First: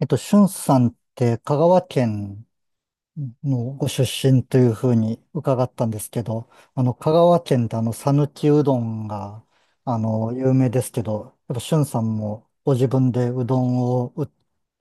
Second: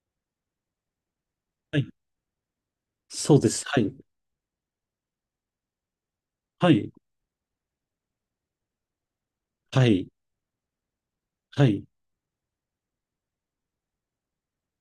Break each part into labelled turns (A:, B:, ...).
A: しゅんさんって香
B: は
A: 川
B: い。
A: 県
B: そうです。
A: の
B: は
A: ご
B: い。
A: 出身というふうに伺ったんですけど、
B: はい。
A: 香川県って讃岐うどんが、
B: はい。
A: 有名ですけど、やっぱ
B: は
A: しゅ
B: い。
A: んさんもご自分でうどんを売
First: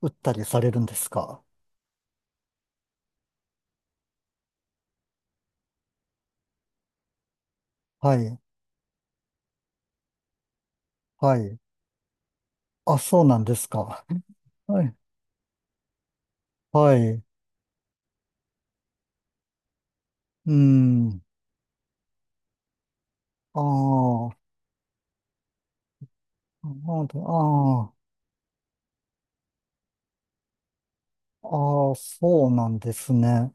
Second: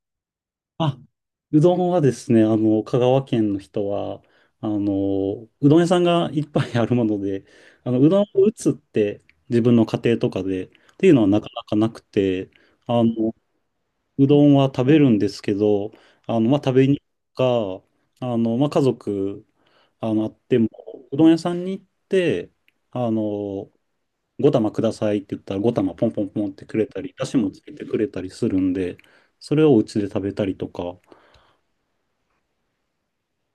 A: 打ったりされるんで
B: あ、
A: すか？
B: うどんはですね、香川県の人は、うどん屋さんがいっぱいあるもので、う
A: は
B: どん
A: い、
B: を打つって自分の家庭とかでっていうのは
A: は
B: なか
A: い。
B: なかなくて、
A: あ、
B: あ
A: そう
B: の、
A: なんですか。
B: うどんは
A: は
B: 食
A: い、
B: べるんですけど、まあ、食べ
A: は
B: に行
A: い。
B: くか、まあ、家族、あっ
A: う
B: ても、う
A: ん。
B: どん屋さんに行って、あ
A: あ
B: の、
A: あ、あ
B: 5玉くださいって言ったら5玉ポンポンポンってくれたり、だしもつけて
A: あ、
B: くれたりするんで、それをお家で食べたりとか。
A: ああ、そうなんですね。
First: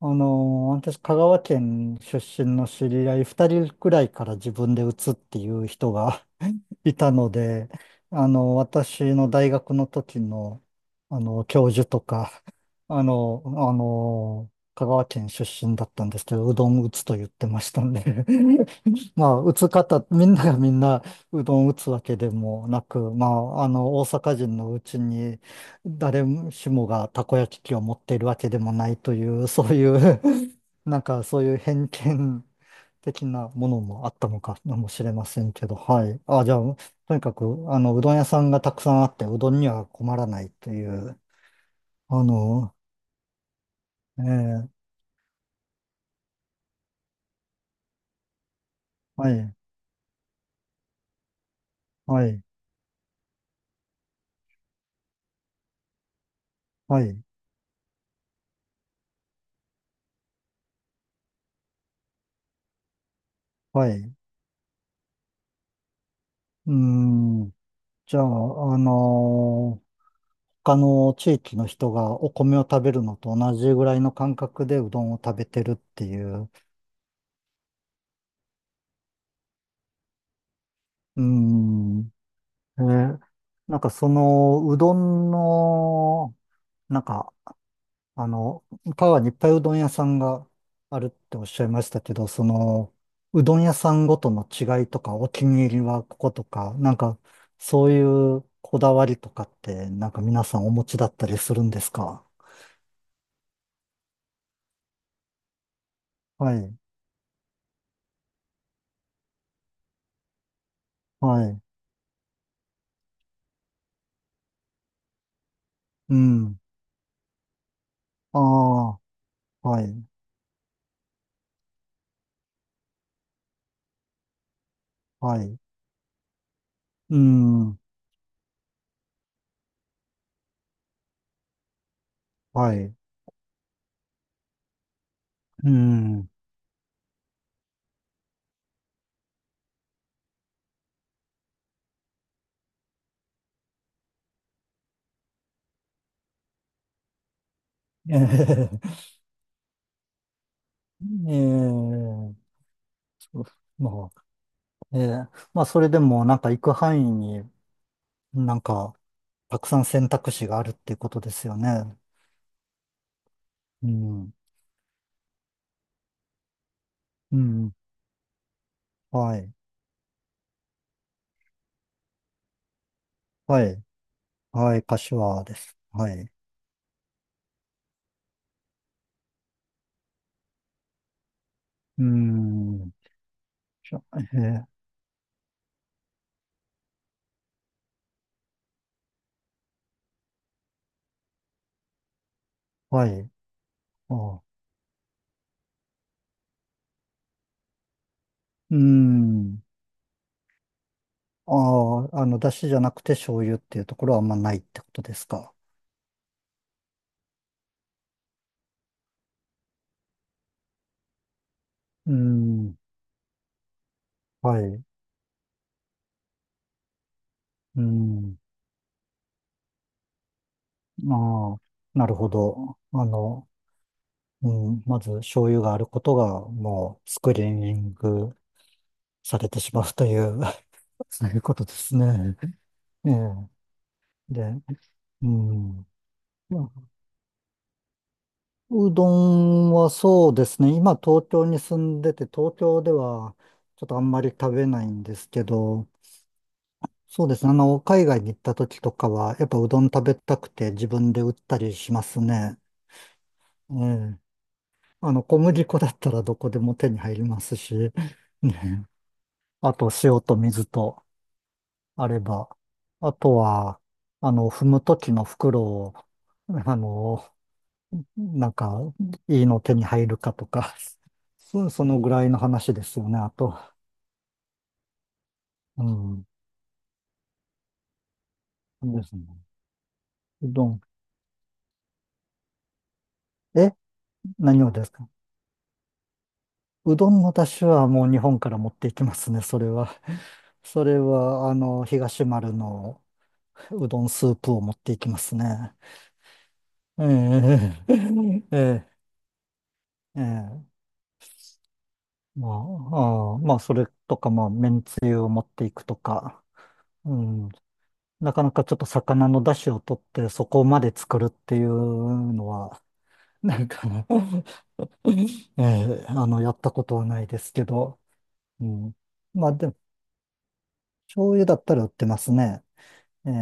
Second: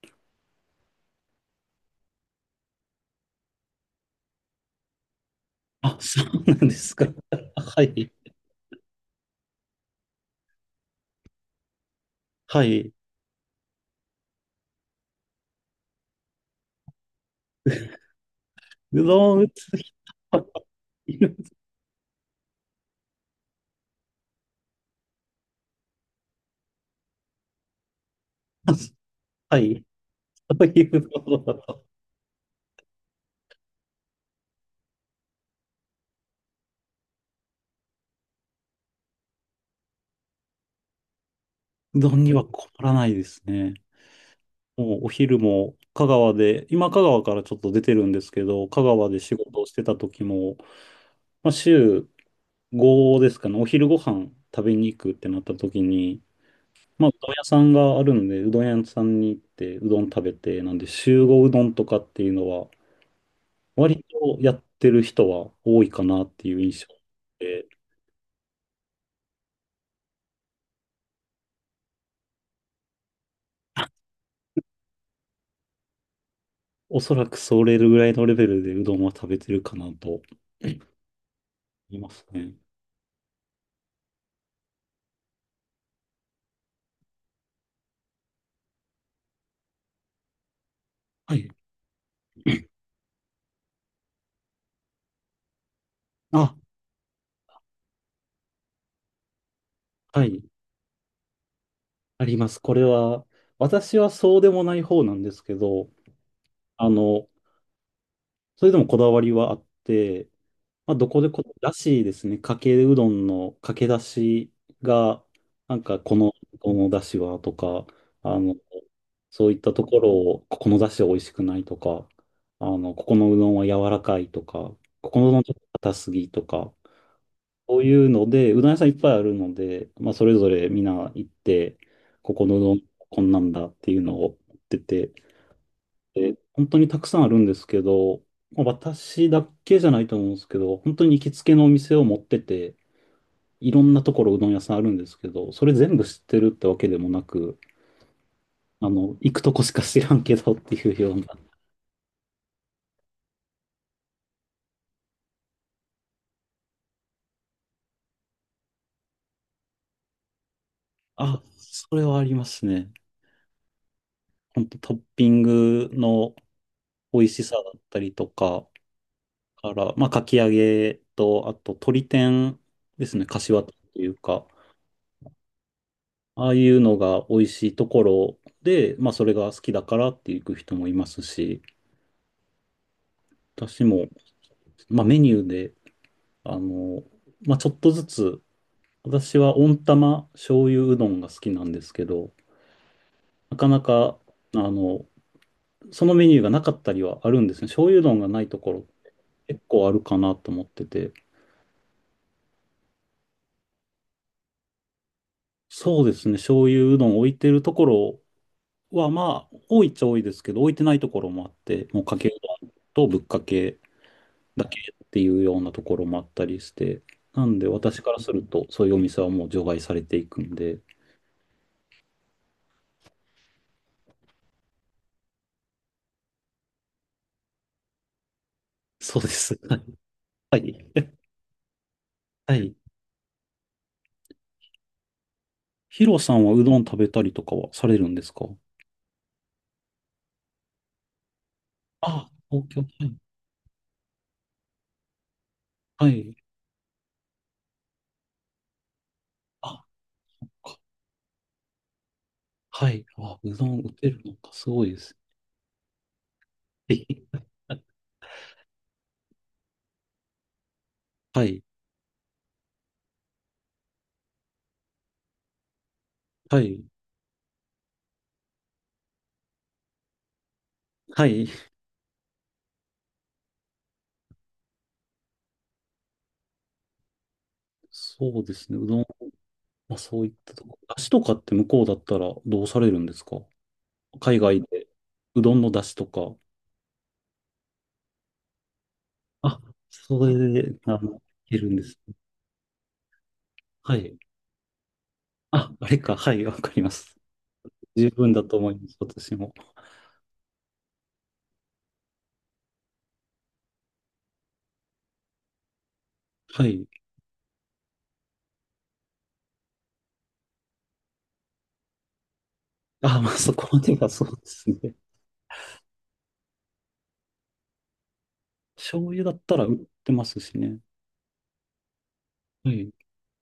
A: あの私、香川県出身の知り合い2人くらいから自分で移っていう人
B: あ、そ
A: が
B: うなんです
A: い
B: か。
A: たの で、
B: はい。
A: 私の大学の時の、教授とか、
B: はい。
A: 香川県出身だったんですけど、うどん打つと言ってましたんで、
B: う
A: ま
B: どん
A: あ、
B: 打
A: 打
B: つ
A: つ
B: 人
A: 方、みん
B: は
A: ながみんな
B: いる。
A: うどん打つわけでもなく、まあ、大阪人のうちに、誰しもがたこ焼き器を持っているわけでもないという、
B: は
A: そう
B: い。
A: いう、
B: そうい
A: なん
B: うこ
A: か
B: と
A: そう
B: だ
A: いう
B: と。
A: 偏見的なものもあったのかもしれませんけど、はい。あ、じゃあ、とにかく、うどん屋さんがたくさんあって、うどんには困らないという、
B: うどん
A: あ
B: には困
A: の、
B: らないですね。
A: ええ、
B: もうお昼も香川で、今香川からちょっと出てるんですけど、香川で
A: は
B: 仕
A: い、
B: 事をしてた時も、まあ、週
A: はい、
B: 5ですかね、お昼ご飯食べに行くってなった時に、
A: は
B: まあ、う
A: い、
B: どん屋さんがあるので、うどん屋さんに行って、うどん食べて、なんで、集合うどんとかっていうのは、
A: はい。
B: 割
A: う
B: とやってる人は多いかなっていう
A: ー
B: 印象
A: ん、
B: で、
A: じゃあ、他の地域の人がお米を食べるのと同じぐらいの感覚でうどんを食べてるっていう、
B: おそらくそれぐらいのレベルでうどんは食べてるかなと思
A: うー
B: いま
A: ん、
B: すね。
A: えーなんかその、うどんの、なんかあの、川にいっぱいうどん屋さんがあるっ
B: は
A: ておっ
B: い。
A: しゃいましたけど、その、うどん屋さんごとの違いとか、お気に入りはここと
B: あ、
A: か、なんか、そういうこだわりとかって、なんか
B: はい。
A: 皆さんお持ちだったりするんですか？
B: あります。これは、私はそうでもない方なんですけど、
A: はい、
B: あの、それでもこだわりはあって、まあ、どこで
A: は
B: こ、
A: い、
B: らしいですね。かけうどんのかけだしが、なんか
A: う
B: この、
A: ん、
B: このだしはとか、
A: あ
B: あの、
A: あ、
B: そういった
A: は
B: とこ
A: い、
B: ろを、ここのだしは美味しくないとか、ここのうどんは柔らかいとか、ここのう
A: は
B: どんちょっ
A: い、
B: と硬すぎとか、
A: う
B: そ
A: ん、
B: ういうので、うどん屋さんいっぱいあるので、まあ、それぞれみんな行って、ここのうど
A: は
B: ん
A: い、
B: こんなんだっていうのを言ってて、
A: うん、
B: 本当にたくさんあるんですけど、まあ私だけじゃないと思うんですけど、本当に行きつけのお店を持ってて、いろんなところうどん屋さんあるんですけど、それ全部知ってるってわけでもなく、
A: ええ、
B: 行くとこしか知らんけどっていうような。
A: ええ、そう、まあ、ええ、まあ、それでも、なんか行く範囲に、なんか、たくさん選択肢があるっていうことで
B: あ、
A: すよ
B: そ
A: ね。
B: れはありますね。
A: うん。
B: 本当トッピングの美味
A: う
B: しさだ
A: ん。
B: ったりとか、
A: はい。
B: から、まあ、かき揚げと、あと、鶏天ですね、柏
A: は
B: と
A: い。
B: いうか、
A: はい。柏です。はい。
B: ああいうのが美味しいところで、まあそれが好きだからって行く人もいますし、
A: うん。
B: 私
A: じゃ
B: も、
A: えー
B: まあメニューで、あの、まあちょっとずつ、私は温玉醤油うどんが好きなんですけど、
A: はい。
B: なかなか、
A: あ、
B: あの、そのメニューがなかったりはあるんですね。醤油うどんがないとこ
A: う
B: ろ
A: ん。
B: 結構あるかなと思ってて。
A: ああ、出汁じゃなくて醤油っていうところはあんまないってことですか？
B: そうですね、醤油うどん置いてるところは、まあ多いっちゃ多いですけど、置いてないところもあって、もう
A: う
B: かけうどん
A: ん。
B: とぶっかけ
A: は
B: だけ
A: い。
B: っていうようなところもあったりして、なんで
A: う
B: 私からす
A: ん。
B: ると、そういうお店はもう除外されていくんで、
A: ああ、なるほど。うん。まず醤油があることがもうスクリーニング
B: そうで
A: され
B: す。
A: てしまう という、
B: はい。は い。
A: そういうことですね。
B: はい。
A: ええ。で、うん。
B: ヒロさんは
A: いや、
B: うどん食べたりとかはされるんですか？
A: うどんはそうですね。今東京に住んでて、
B: あ、
A: 東
B: 東
A: 京で
B: 京。
A: はちょっとあんまり食べないんですけど、
B: はい。はい。
A: そうですね。海外に行った時とかは、やっぱうど
B: あ、
A: ん食べたくて
B: か
A: 自分で売ったりしますね。
B: はい。あ、うど
A: え
B: ん打て
A: え。
B: るのか、すごいです。
A: 小麦粉だったらどこでも手に入 り
B: え
A: ますし、ね。あと、塩と水と
B: はい。
A: あれば。あとは、踏む時の袋を、
B: は
A: あ
B: い。
A: の、なんか、いいの手に入るかとか、
B: は い。
A: そのぐらいの話ですよね、あと。うん。
B: そうですね。うど
A: で
B: ん、
A: すね。
B: まあ、そういっ
A: う
B: たと
A: ど
B: こ。
A: ん。
B: 出汁とかって向こうだったらどうされるんですか？
A: え、
B: 海外
A: 何をで
B: で。
A: すか？
B: うどんの出汁とか。
A: うどんの出汁はもう日本から持っていきますね、そ
B: あ、
A: れは。
B: それで、
A: それ
B: い
A: は、
B: けるんです。
A: 東丸のう
B: は
A: どん
B: い。
A: スープを持っていきます
B: あ、
A: ね。
B: あれか。はい、わかりま
A: え
B: す。十分だと思い
A: え、
B: ま
A: え
B: す、私も。
A: え、ええ。まあ、ああ、まあ、それとか、まあ、めんつゆを持っていくとか。
B: はい。
A: うん。なかなかちょっと魚の出汁を取ってそこまで作るっていうのは、
B: あ、まあ、そ
A: なん
B: こま
A: か
B: で
A: ね、
B: がそうですね。
A: えあの、やったことはないですけど、うん。
B: 醤油だっ
A: まあ
B: たら
A: でも、
B: 売ってますしね。
A: 醤油だったら売ってますね。
B: はい。
A: ええ、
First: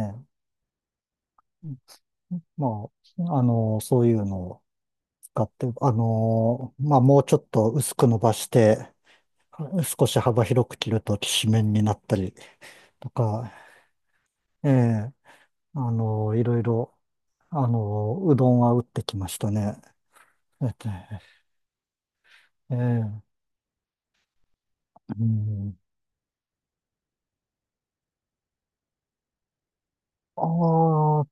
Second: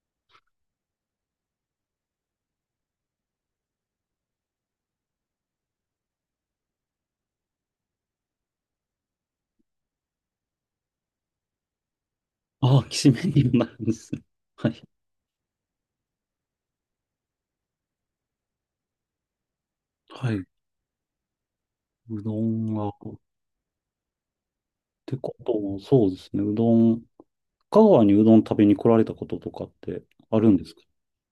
A: まあ、そういうのを使って、まあもうちょっと薄く伸ばして、少し幅広く切るときしめんになったり
B: あ、き
A: と
B: しめんに
A: か、
B: もなるんですね。は
A: え
B: い。
A: え、いろいろ、うどんは打ってきましたね。
B: はい。
A: えっと
B: うどん
A: え
B: は、っ
A: え、
B: て
A: う
B: こと
A: ん。
B: も、そうですね。うどん、香川にうどん食べに来られたこととかってあ
A: あ
B: るんですか？
A: あ、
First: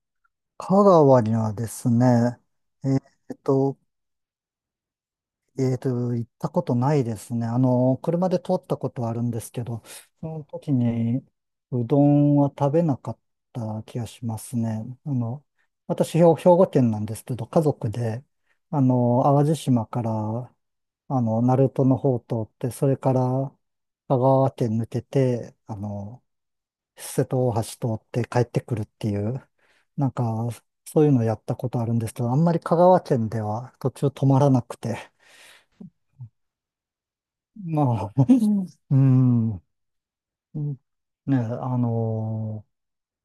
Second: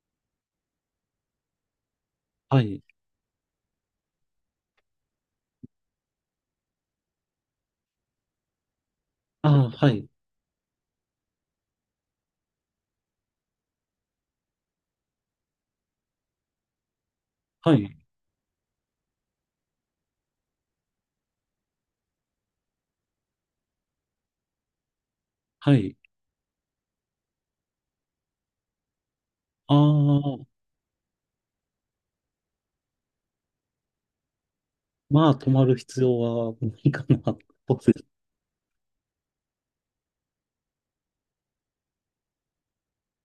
A: 香川にはですね、
B: はい。
A: えっと、えっと、行ったことないですね。車で通ったことはあるんですけ
B: あ、
A: ど、
B: はい。
A: その時にうどんは食べなかった気がしますね。私、兵庫県なんですけど、家
B: は
A: 族
B: い。
A: で、淡路島から、鳴門の方を通って、それから香川県抜けて、
B: はい。
A: 瀬戸大橋通って帰ってくるっていう、
B: あ
A: なん
B: あ、
A: か、そういうのやったことあるんですけど、あんまり香川県では途中止まらなくて、
B: まあ、泊まる必要はないかな。
A: まあ、うん、うん、ね、あの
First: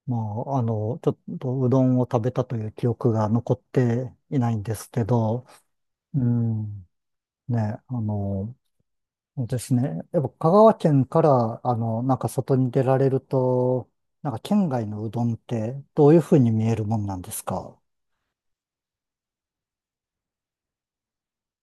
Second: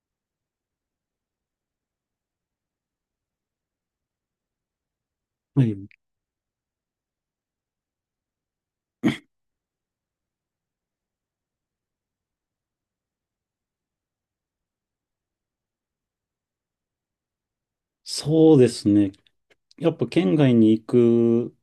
A: ーまちょっとうどんを食べたという記憶が残っていないんですけど、
B: はい。
A: うん、ね、あのそうですね、やっぱ香川県から、なんか外に出られると、なんか県外のうどんってどういうふうに見えるもんなんですか？
B: そうですね。やっぱ県外に行く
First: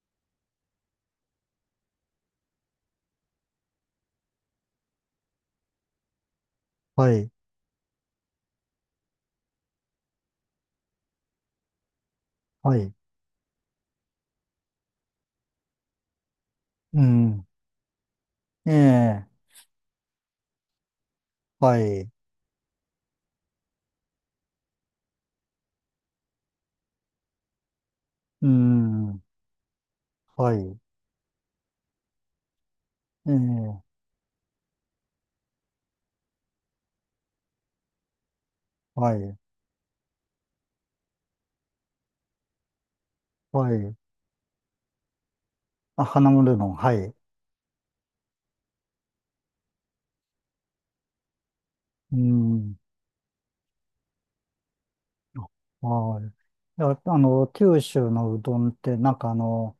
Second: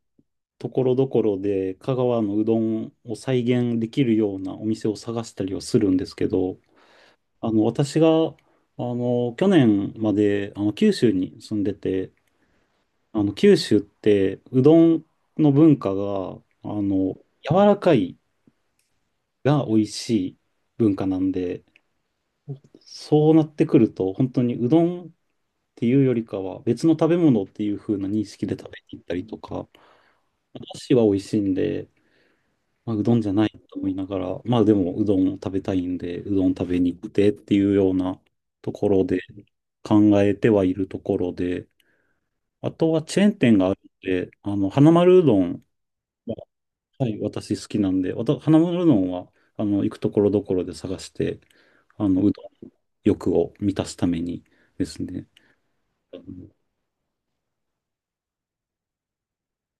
B: ところどころで香川のうどんを再現できるようなお店を探したりはするんですけど、
A: はい、
B: 私が、去年まで、九州に住んでて、
A: はい、
B: 九州ってうどんの文化が、あ
A: う
B: の、
A: ん。
B: 柔らかい
A: ええ、
B: が美味しい文化なんで、
A: はい、
B: そうなってくると、本当にうどんっていうよりかは別の食べ物っていう風な認識
A: う
B: で食べに行った
A: ん。
B: りとか、
A: は
B: お
A: い、
B: 出汁は美味しいんで、まあ、うどんじ
A: え
B: ゃ
A: え、
B: ないと思いながら、まあでもうどんを食べたいんで、うどん食べに行ってっていうようなところ
A: は
B: で
A: い、
B: 考えてはいるところで、あとはチェーン店があ
A: は
B: るん
A: い、
B: で、花丸うどん
A: あ、花
B: は、
A: 丸うどん、は
B: は
A: い。
B: い、私好きなんで、花丸うどんは、行くところどころで探して、
A: う
B: うどん
A: ん。
B: 欲を満たすためにですね。
A: はい。いや、九州のうどんって、なんかあの、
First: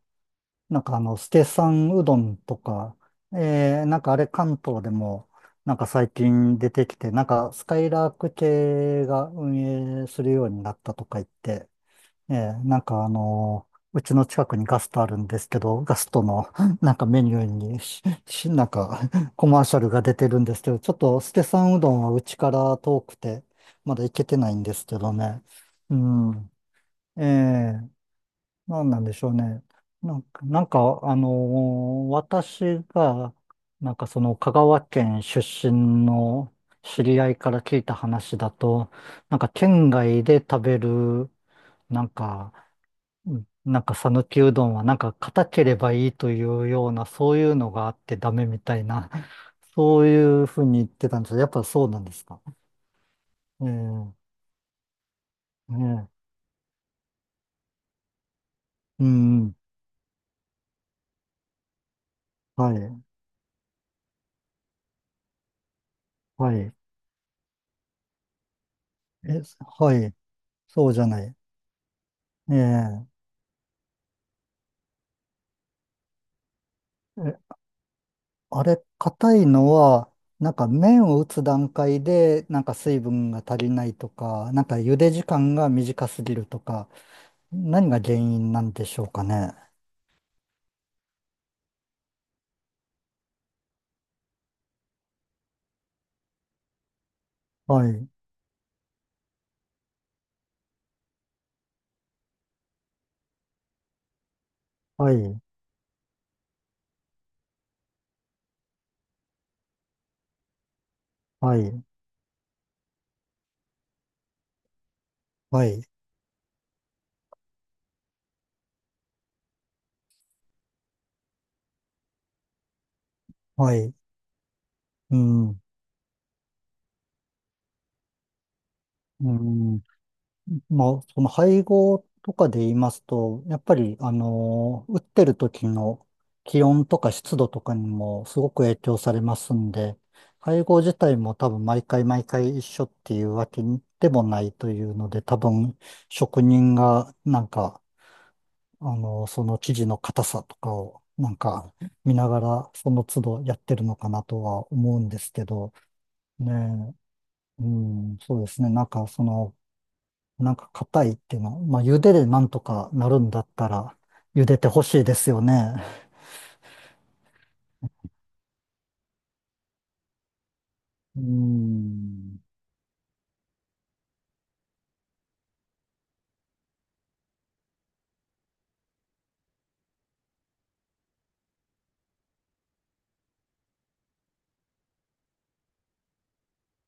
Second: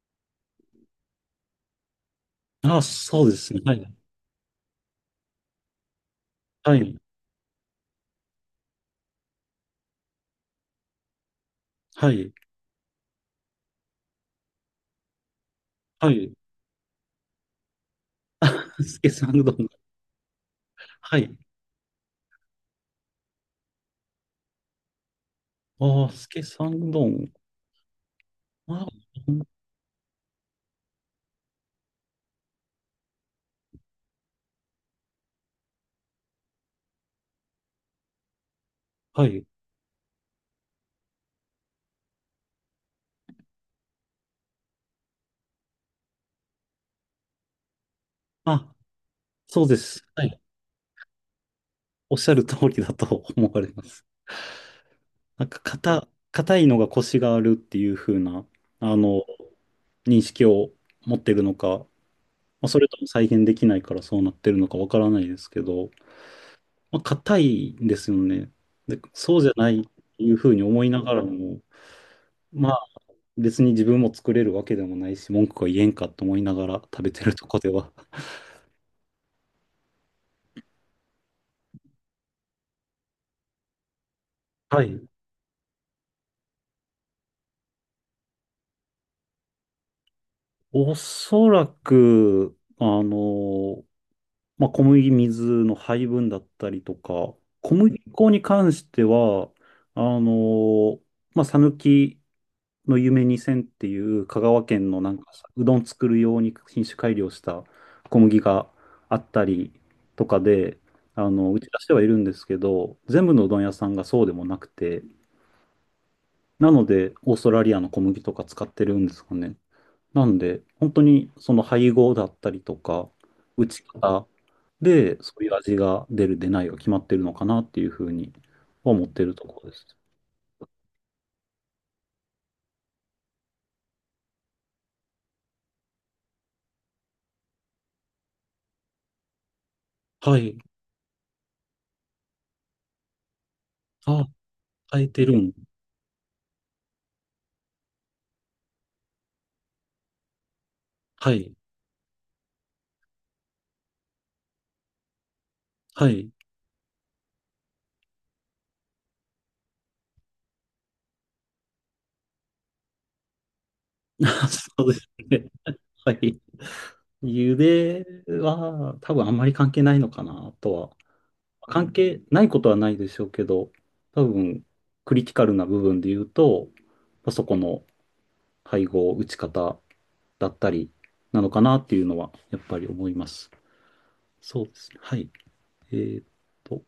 A: なんかあの、ステさんうどんと
B: ああ、
A: か、
B: そうですね。は
A: え
B: い。
A: なんかあれ関東でも、なんか最近出
B: は
A: て
B: い。
A: きて、なんかスカイラーク系が運営するようになったとか言って、
B: はい。
A: ええ、うちの近くにガストあるんですけど、ガス
B: は
A: ト
B: い。
A: の なんかメニューにし、し な
B: あ、
A: ん
B: ス
A: か
B: ケさんう
A: コ
B: どん。
A: マーシャルが出てるんですけど、ちょっ
B: は
A: とス
B: い。
A: ケさんうどんはうちから遠くて、まだ行けてないんですけどね。う
B: ああ、スケ
A: ん。
B: さんうど
A: え
B: ん。
A: え、なんなん
B: あ、
A: でしょうね。なんか、なんかあの私が、なんかその香川県出身の知り合いから聞いた話だと、
B: は
A: なん
B: い。
A: か県外で食べる、なんか、うん、なんか讃岐うどんはなんか硬ければいいというような、そういうのがあってダメみ
B: あ、
A: たいな、
B: そうで
A: そ
B: す。
A: う
B: はい。
A: いうふうに言ってたんですけど、やっぱそうなんで
B: おっ
A: す
B: しゃ
A: か？
B: る通りだと 思われます。
A: ええ、
B: なんか、硬、
A: ええ、
B: 硬いのが腰があるっていう風な、あ
A: う
B: の、
A: ん、
B: 認識を持ってるのか、まあ、
A: は
B: それとも
A: い、
B: 再現できないからそうなってるのかわからないですけど、
A: はい。
B: まあ、硬いんですよね。で、そう
A: え、
B: じゃないっ
A: はい、
B: ていう風に思
A: そ
B: い
A: うじ
B: な
A: ゃ
B: がら
A: ない。
B: も、まあ、
A: え、え
B: 別に自分も作れるわけでもないし、文句は言えんかと思いながら 食べてると
A: え、
B: こでは。
A: あれ、硬いのは、なんか麺を打つ段階で、なんか水分が足りないとか、なんか
B: は
A: 茹
B: い。
A: で時間が短すぎるとか、何が原因なんでしょうかね。
B: おそらく、まあ、小麦、水の配分だったりとか、小
A: は
B: 麦
A: い、
B: 粉に関しては、あのーまあ、讃岐の夢2000っていう香川県の
A: は
B: なんか
A: い、
B: うどん作る用に品種改良した小麦があったりとかで、
A: は
B: 打ち出
A: い、
B: してはいるんですけど、全部のうどん屋さんがそうでもなくて、
A: はい。
B: なので、オーストラリアの小麦とか使ってるんですかね。なんで、本当にその配合だったりとか、打
A: は
B: ち
A: い。
B: 方
A: う
B: で、そういう
A: ん。
B: 味が出る、出ないが決まってるのかなっていうふうには思って
A: う
B: るところで
A: ん。
B: す。
A: まあ、その配合とかで言いますと、やっぱり、打ってる時の気温とか湿度とかにもすごく影響されますんで、
B: はい。
A: 配合自体も多分毎回一緒っていうわけでも
B: あ、
A: ないという
B: 変え
A: ので、
B: てる
A: 多
B: ん。
A: 分職人がなんか、その生地の硬さとかをな
B: は
A: ん
B: い。
A: か見ながらその都度やってるのかなとは思うんですけど、
B: はい。
A: ねえ。うん、そうですね。なんか、その、なんか硬いっていうの、まあ、茹ででなんとかなるんだったら、茹でて ほ
B: そう
A: し
B: で
A: い
B: す
A: ですよ
B: ね。
A: ね。
B: はい。茹では多分あんまり関係ないのかなとは。
A: う
B: 関係
A: ん。
B: ないことはないでしょうけど、多分クリティカルな部分で言うと、まあそこの配合、打ち方だったりなのかなっていうのはやっぱり思います。そうですね。はい。えーっと。